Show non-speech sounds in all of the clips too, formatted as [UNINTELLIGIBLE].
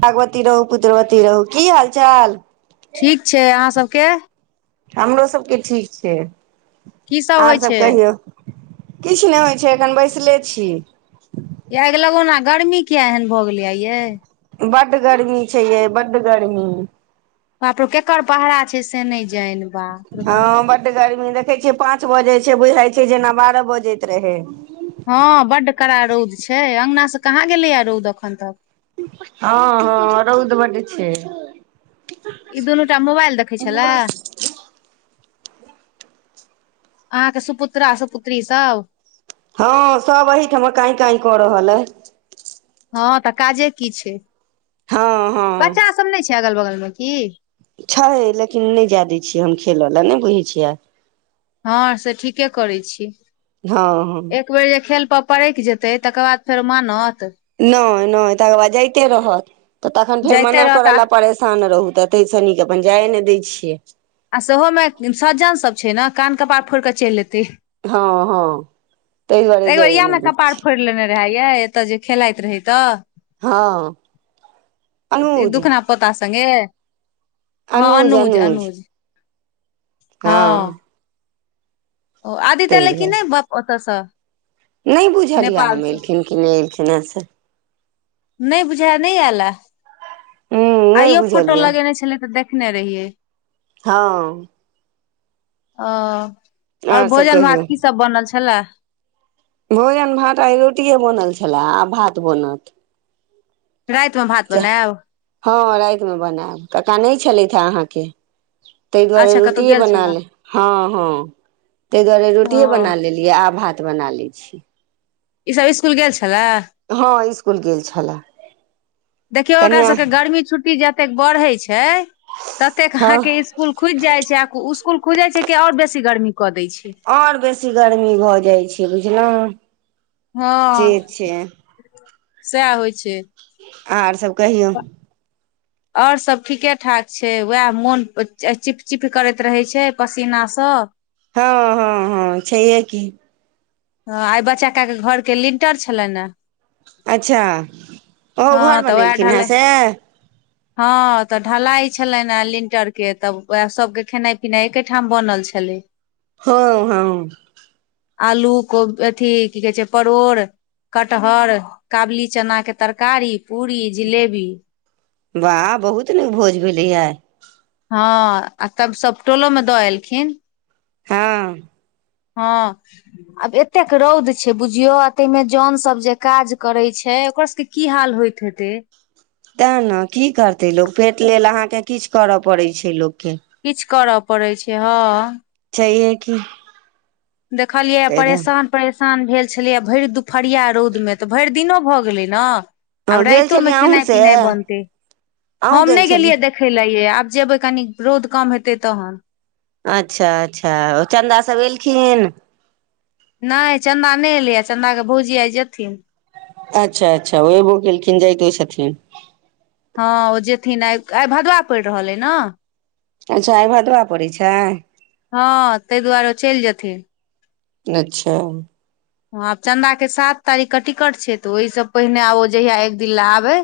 भागवती रहू कुदवती रहु कि हाल चाल ठीक छै अहाँ सभके हमरो सभके ठीक छै की सब होइ आर सभ छै कहियौ किछु नहि होइ छै एखन बैसले छी। आग लगौना गर्मी किया एहन भऽ गेलैा ये बड़ गर्मी छै ये बड़ गर्मी बापड़ो केकर पहरा छै से नहि जाइन हँ बड़ गर्मी देखैत छियै पाँच बजैत छै बुझै छै जेना बारह बजैत रहै हँ बड़ कड़ा रौद छै अङ्गना से कहाँ गेलैएा रौद एखन तक हँ हँ रौद बड़ छै इ दुनूटा मोबाइल देखै छलए। अहाँकेँ सुपुत्रा सुपुत्री सभ हँ सभ एहिठाम काँ काय कऽ रहल अइ हँ त काजे कि छै। ह ह सभ नै छै अगल बगल मे कि। छै लेकिन नै जेए दै छियै हम खेलऽ ले नहि बुझै छियै।। हँ से ठीके करै छी। हँ। एक बेर जे खेल पर परैक जेतै तकर बाद फेर मानत। नए तकर बाद जाइते रहत तऽ तखन फेर जाइते मना रहत कर आ लए परेशान रहू। तैस निक अपन जाए ने दै छियै। आ सेहोमे सज्जन सभ छै ने कान कपार फोड़ि कऽ चैल एतै। हँ हँ ताहि दुआरे एगो जाए नहि इहेमे दै छियै कपाड़ फोइड़ लेलकै। [UNINTELLIGIBLE] एतऽ जे खेलैत रहै तऽ हँ अनुज पोता संगे हँ अनुज अनुज। हँ। ओ आदित्य एलै कि ने बप ओतऽस। न बुझलि यए हम एलखिन कि नै एलखिन हे से। नै बुझाय मे नै एयले हूँ नहि आइयो बुझल फोटो यए लगेने छले त देखने रहिये। ह आओर आर सभ भोजन भात कहियौ कि सभ बनल छेले। भोजन भात आइ रोटिए बनल छले आब भात बनत। राइत मे भात सएह बनेब। हँ राइत मे बनैब कक्का नै छेलैथ हे अहाँकेँ ताहि दुआरे अच्छा कतहु रोटि गेल बना छलए ले ह ह ताहि दुआरे ओ रोटि बना लेली आब भात बना लै छी। ई सभ इसकुल गेल छले ह इसकुल गेल छलए देखियौ ओकरा कनिया सभके गर्मी छुट्टी जतेक बढ़े छै ततेक हँ अहाँकेँ इ इसकुल खुजि जाय छै आ स्सकुल खुज जाय छै के आओर बेसी गर्मी क देय छै ओर बेसी गर्मी भऽ जाइ छै बुझलहुँ ह से छै सएह होइ छै आर सभ कहियौ। आओर सभ ठीके ठाक छै वएह मोन चिपचिप करैत रहै छै पसीना सभ हँ हँ हँ छैए कि आइ बच्चाे केऽ घरके लिंटर छलनि ने अच्छा ओहो हँ घर तऽ वएह बनेलखिन हे ढलाइ से हँ तऽ ढलाई छलनि आ लिंटर के तब उह सभके खेनाइ पिनाय एके ठाम बनल छले ह ह आलू को अथि कि कहै छै परोड़ कटहर काबुली चनाके तरकारी पूरी जिलेबी। वाह बहुत नीक भोज भेले ये। हँ आ तब सभ टोलो मे दऽ एलखिन ह ह आब एतेक रौद छै बुझियो तेमे जन सभ जे काज करे छै ओकर सभके कि हाल होइ हत ते ने कि करतै लोक फेट लेल अहाँकेँ किछु करय पड़ैत छै लोककेँ किछु करय पड़ैत छै हँ। छाइये कि देखलियै परेशान। परेशान भेल छलिय भरि दुपहरिया रौदमे तऽ भरि दिनो भऽ गेलै न आब हँ गेल राईतो मे छलियै अहूँ खेनाइ से पिनाइ बनते अहूँ हम गेल नहि छली गेलियै देख। देख लयै आब जेबै कनी रौद कम हेतै तहन। अच्छा अच्छा ओ चन्दा सभ एलखिन। नहि चन्दा नहि एलैए चन्दाके भौजि आय जेथिन। अच्छा अच्छा ओ एबो केलखिन जाइतो छथिन। हँ ओ जेथिन आइ आइ भदवा पड़ि रहल अइ ने। अच्छा आइ भदबा पड़ैत छैय। हँ ताहि दुआरे ओ चलि जेथिन। अच्छा ह आब चंन्दाके सात तारीखके टिकट छैय तऽ ओहि से पहिने आब जहिया एक दिन ले आबे।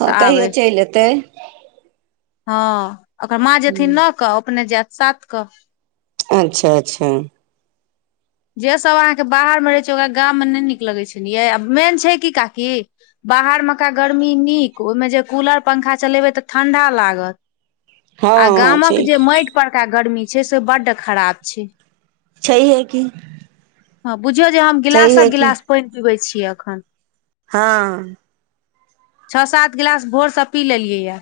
हँ कहियो चलि एतै। हँ ओकर माँ जेथिन न कऽ अपने जायत सात कऽ। अच्छा अच्छा। जे सब अहाँके बाहर मे रहै छैय ओकरा गाम मे नहि नीक लगै छलियै आ मेन छैय की काकी बाहर मऽका गर्मी नीक ओहिमे जे कूलर पंखा चलेबै तऽ ठंडा लागत। आ हँ हँ गामक जे ठीक माटि परका गर्मी छैय से बड्ड खराब छैय। छैहै की। हँ बुझियौ जे हम छैहे गिलासक की गिलास पानि पीबै छियै एखन। हँ छओ सात गिलास भोरसँ पी लेलियै यऽ।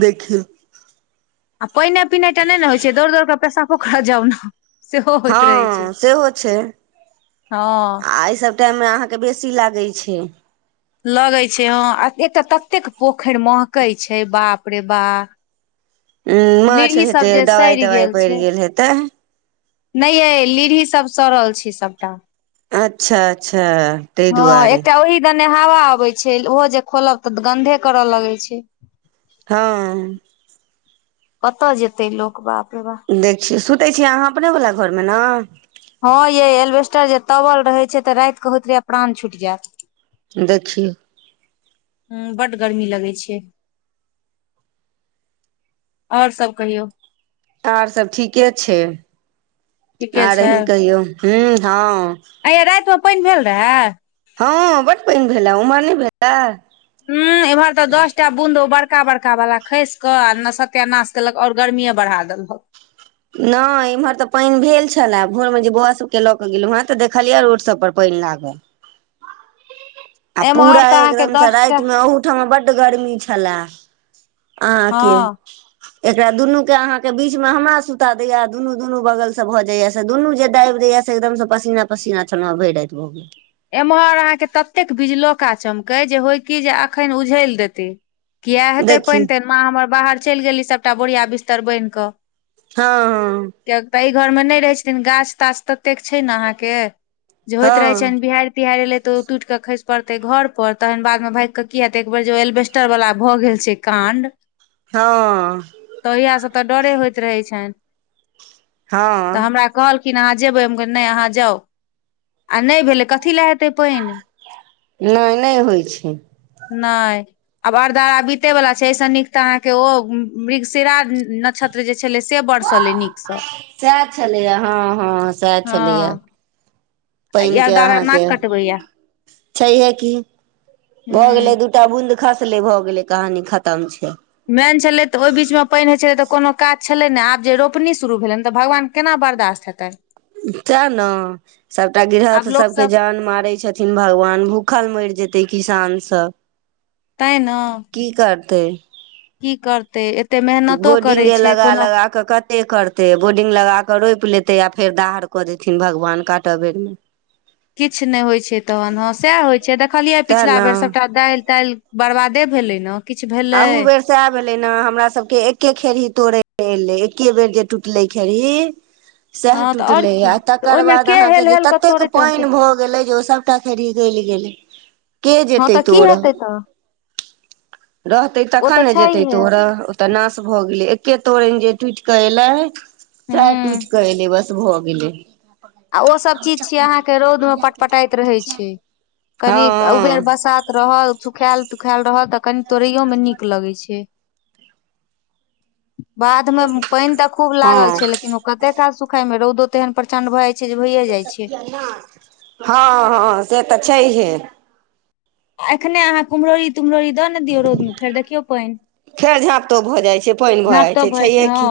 देखियौ। आ पईने पिनाइ टा नहि ने होइ छैय दौड़ दौड़ के पेसापो करऽ जाउ ने। सेहो होइत रहै छै हँ सेहो छैय हँ आ एहि सब टाइममे अहाँके बेसी लागै छैय। लगय छैय ह एकटा ततेक पोखरि महकई छैय बाप रे बा। उ माछ लीढ़ी सभ हेतै जे दवाइ सड़ि तवाइ गेल पड़ि छैय। हेतै नहि अइ लीढ़ी सभ सड़ल छैय सभटा। अच्छा अच्छा ताहि हँ दुआरे। एकटा ओहि दने हवा अबय छैय ओहो जे खोलब तऽ गंधे करऽ लगय छैय। हँ कतऽ जेतै लोक बाप र बाप। देखयौ सुतै छियै अहाँ अपने वला घरमे ने? हँ येय एलबेस्टर जे तबल रहे छैय तऽ राति केऽ होतरहय या प्राण छुटि जायत। देखियौ। हूं बड गर्मी लगय छैय और सब कहियौ। आर सब ठीके छैय ठीके आर अहीं कहियौ ह हँ। आय यै रातिमे पानि भेल रहए? हँ बड पानि भेलए उम्हर नहि भेलए? ह एम्हर तऽ दस टा बूदो बड़का बड़का वाला खसि कऽ ने सत्यनाश केलक आऔर गर्मीए बढ़ा देलक। नहि इम्हर तऽ पानि भेल छला भोर मे जे बौआ सब के लऽ के गेलहु हें तऽ देखलियै रोड सब पर पानि लागल, आ पुरा एम्हर तऽ अहाँके एकदम सऽ दस टा राति मे उ ओ ठमा बड्ड गर्मी छलए अहाँके। हँ एकरा दुनू के अहाँके बीच में हमरा सु सुता दैया दुनू दुनू बगल से भऽ जाइया से दुनू जे दाबि दैया से एकदमसँ पसीना पसीना छलहु भरि राति भऽ गेल। एम्हर अहाँके ततेक बिजलोका चमकै जे होय की जे अखन उझैल देतै। किए हेतै देखी पानि तानि माॅं हमर बाहर चलि गेलय सभटा बोरिया बिस्तर बान्हि कऽ। हँ हँ किय तऽ एहि घर मे नहि रहै छथिन गाछ ताछ ततेक छैय ने अहाँके जे होइत रहै हँ छनि बिहारि तिहारि एले त ओ टूट के खस पड़ते घर पर तहन बाद मे भागिक क हेतै एक बेर ए जे एल्बे पटर वला भऽ गेल छै काण्ड हँ तऽ ओहिय से तऽ डरे होइत रहै छैन तऽ हँ हमरा कहलखिन अहाँ जेबै हम कहलीयै नै अहाँ जाउ आ नै भेलै कऽ कथी लए हेतै पैन नै नै होइ छै नाय आब अरदार बीते वाला छै स नीक ते अहाँ के ओ मृगशिरा न क्षत्र जे छलै से बड़सलै नीकसँ सएह छलैए हँ हँ सएह हँ छलै ह आ ई पैन के अरदारा अहाँके नाक कटबैया छैहे की भऽ गेलै हूँ दू टा बूंद खसले भऽ गेले कहानी खतम छै मेन छलै तऽ ओहि बीचमे पैन होइत छलै तऽ कोनो काज छलै ने आब जे रोपनी शुरू भेलनि तऽ भगवान केना बर्दाश्त हेतैन चेह न सभटा आब गृहस्थ लोक सबके सब जान मारै छथि न भगवान भूखल मैर जेतै किसान सब तैह ने की करतै की करतै एते मेहनतो करै बोर्डिंगे छै लगा कोनो लगा कऽ कते करतै बोर्डिंग लगा कऽ रोइप लेतै आ फेर दाहड़ कऽ देथिन भगवान काटऽ बेरमे किछ नै होइ छै तहन हँ सएह होइ छै देखलियै तें पिछिला बेर ने सभटा दाईल ताईल बर्बादे भेलै ने किछु भेलै अहु बेर सएह भेले ने हमरा सबके एके खेही तोड़े एले एके बेर जे टूटले खेरही सए हँ तऽ आओर टुटलै की आ तऽ तकर ओहिमे बाद के हेल अहाँके हेल कऽ ततेक तोड़ैत रहतै पैन भऽ गेलै जे‌ ओ सब टा खेररी गैल गेलै के हँ जेतै तऽ की तोरऽ हेतै तऽ रहतै ओ तखन तऽ ने छैहे जेतै तोर ओतऽ नाश भऽ गेलै एके तोरैन जे टूइट कऽ एलै सेह हूँ टूइट कऽ एले बस भऽ गेलै आ ओ सब चीज छीयै अहाँ के रौद में पटपटाइत रहे छै हँ कनि उबेर बसात रहल सुखायल तुखायल रह तऽ कनि तोड़ैयोमे नीक लगै छै बाध मे पैन तऽ खूब हँ लागल छै लेकिन ओ कते काल सुखाय मे रौदो तेहन प्रचंड भ जाय छै छै जे भइये जाइ छै न हँ हँ से तऽ छैहे आ एखने अहाँ कुमहरौरी तुमररी द ने दियौ रौद मे फेर देखियौ पैन फेर झाँप तोप भऽ जाइ छै पानि भऽ झाँप जाइ त भइ छै छैहे हँ की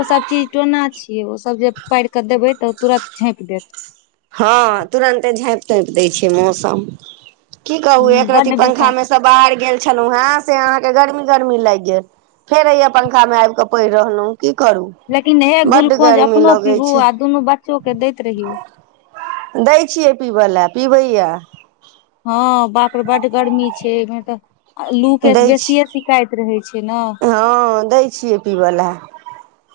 ओसभ चीज टोना छियै ओसभ जे पैर केऽ देबै तऽ तुरत झैप देत हँ तुरंते झैप तोइप दै छै मौसम की कहु हूँ, एकरती बड्ड पंखा बेकार मे बाहर गेल छलहुँ हें से अहाँके गर्मी गर्मी लैग गेल फेर हैया पंखा मे आबि कऽ पैर रहलौ की करू लेकिन हे बड्ड गुलकोज गर्मी अपनो लगै पीहू छै आ दुनू बच्चो के दैत रहियौ दै छियै पीबय लए पीबैय हँ बाप रे बड गर्मी छै एहिमे तऽ लू के दै बेसिये छी शिकाइत रहै छै ने [UNINTELLIGIBLE] वला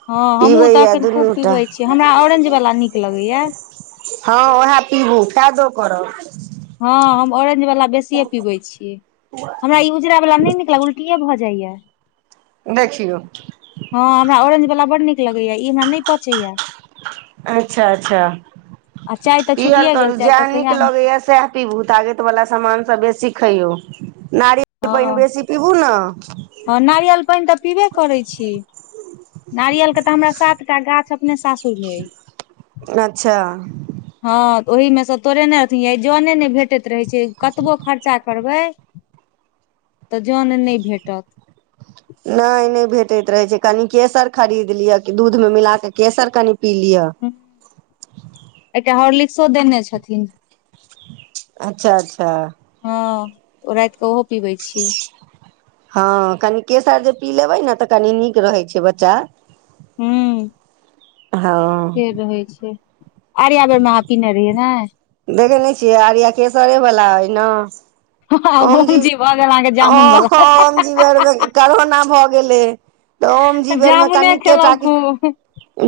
हँ हमहूँ तऽ अखन खूब टा पीबै छी हमरा ऑरेंज वाल्ला नीक लगैय ह ऊहे पीबू फायदो करब हँ हम ऑरेजवला बेसिये पीबै छियै हमरा ई उजरा वाल ने नहि निक लाग उल्टी भए जाया देखौ। हँ हमरा ऑरेज वला बड नीक लगैया ई हमरा नहि पचैया अच्छा अच्छा आ चाय तऽ इहे छुटिये गेल करू चाय तऽ जेह नीक कहिया नहि। लगैये सैह। पीबू तागैत वला समान सभ बेसी खइयौ नारियल के पानि बेसी पीबू ने ह नारियल पानि तऽ पीबे करैय छी नारियल के तऽ हमरा सातटा गाछ अपने सासुर मे अहि अच्छा ह तऽ ओहिमे सँ तोरेने रहतियै जने ने भेटैत रहैत छैय कतबो खर्चा करबै त जोन नहि भेटत नहि नहि भेटैत रहैत छैय कनि केशर खरीद लिय कि दूधमे मिलाकऽ केशर कनि पी लिआ एकटा हॉर्लिक्सो देने छथिन अच्छा अच्छा ह ओ राति के ओहो पीबै छियै ह कनी केशर जे पी लेबै ने तऽ कनी नीक रहै छैय बच्चा हूँ ह ह से रहै छै आर्या बेर मे अहाँ पीने रहियै न देखै नहि छियै आर्या केसरे वाला अइ ने हँ हँ ओम भौजी भऽ गेल अहाँकेँ जामुन बला हह-हह-हह इ बेर मे करोना भऽ गेलै तऽ ओम जी बेर म जामुने कनिके खेलौं टा खूब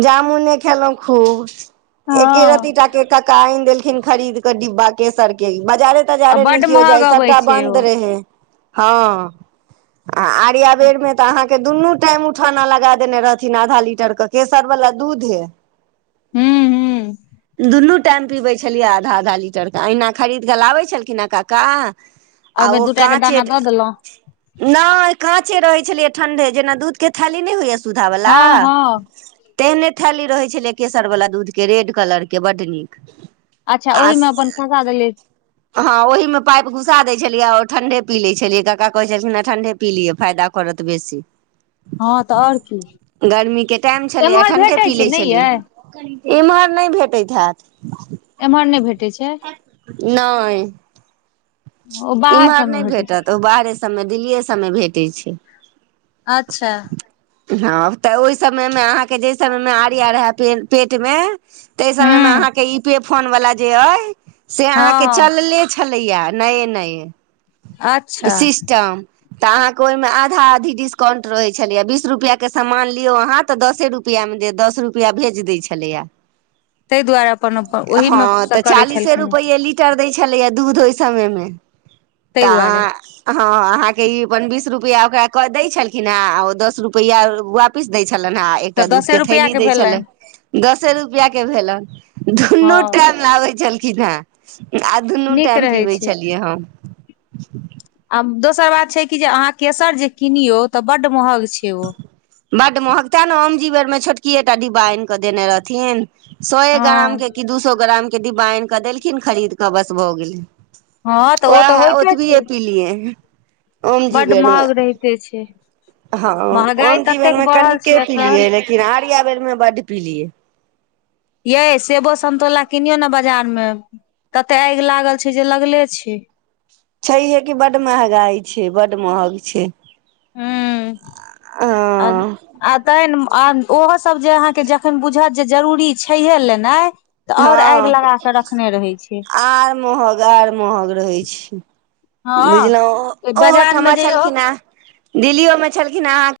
जामुने खेलहुँ खूब एके हँ रती टा क कक्का आनि देलखिन खरीद कऽ डिब्बा केसर के बजारे आ तजारे नहि बड्ड किओ महग जाय छथि। अबै आ छै बन्द ओ रहै हँ आ आर्या बेर मे तऽ अहाँ- के दुनू टाइम उठौना लगा देने रहथिन आधा लीटर के केसर वाला दूधे हूँ हूँ दुनू। टाइम पीबे छलियै आधा आधा लीटर के अहिना खरीद कऽ लाबै छलखिन हे काका ओहिमे ओ दूटा के काँचे दाना दऽ देलहुँ नहि काँचे रहे छलियै ठंढ़े जेना दूध के थैली नहि होइत अछि। सुधा वला। हँ हँ तेहने थैली रहैय छलैय केसरवला दूधके रेड कलरके बड़ नीक अच्छा ओहिमे अपन फँसा देली ह ओहि मे फाइ घुसा दैय छलियै ओ ठंढ़े पी लय छलियै कका कहैय छलखिन ठंढ़े पी लिय फायदा करत बेसी हँ तऽ आओर की गर्मीकेँ टाइम छलैय आ एम्हर ठंढ़े भेटै पी छै लैय नहि यै छलियै इम्हर नहि भेटैत हैत। एम्हर नहि भेटै छैय। नहि। ओ बाहर इम्हर सबमे नहि भेटै छै भेटत ओ बाहरे सभ मे दिल्लीये सभ मे भेटैत छैय अच्छा हँ तऽ ओहि समय मे अहाँकेँ जहि समय मे आर्या रहय पे पेट मे तहि समय मे हूँ अहाँकेँ ई पे फोन वला जे अहि से हँ अहाँकेँ हँ चलले छलैये नये नये ई अच्छा सिस टम तऽ अहाँकेँ ओहिमे आधा आधी अकाउंट रहै छलैये बीस रुपैया के सामान लियौ अहाँ तऽ दसे रुपआ मे दैय दस रुपआ भेज दैय छलैये। ताहि दुआरे अपन अपन ह ओहिमे सँ तऽ करै चालीसे छलखिन रुपैये कि लीटर दैय छलैये दूध ओहि समय मे त ताहि दुआरे हँ अहाँकेँ ई अपन बीस रुपआ ओकरा कऽ दै छल लखिन ह ओ दस रुपैआ वापिस दै छलनि हे तऽ एकटा दूध दसे के रुपआ थैली दै छलनि। भेलनि दसे रुपआ के भेलन हँ दुनू टाइम लाबे छलखिन हे आ दुनू नीक टाइम रहै पीबै छै छलियै हम। आ दोसर बात छै कि जे अहाँ केसर जे किनियौ तऽ बड़ महग छैय ओ बड़ महग तैय ने ओमजी बेर मे छोटकिये टा डिब्बा आनि कऽ देने रहथिन सए ग्राम हँ के कि दू सौ ग्राम के डिब्बा आनि कऽ देलखिन खरीद कऽ बस भऽ गेलै हँ तऽ ओ तऽ है ओत होइते भी छै पीलिऐ ओम बड्ड जीवन मे महग रहिते छै ह महगाई ओम ततेक जीवन मे बढ़ल कनिक छै एखन पिय लेकिन आर्य बेर मे बड़ पीलियै ये सेबो संन्तोला किनियौ ने बाजार मे तते आगि लागल छै जे लगले छै छैहे क बड़ महगाई छै बड़ महग छै हू आ। हँ आ तखन ओहोसभ जे अहाँकेँ जखन बुझत जे जरूरी छैहे लेनाइ तऽ ह आओर आगि लगा कऽ रखने रहै छै आर महग आर महग रहै छै बुझलहुँ हँ बाजार मे ओहोठमा जइयौ छलखिन हेँ दिल्ली मे छलखिन हे अहाँ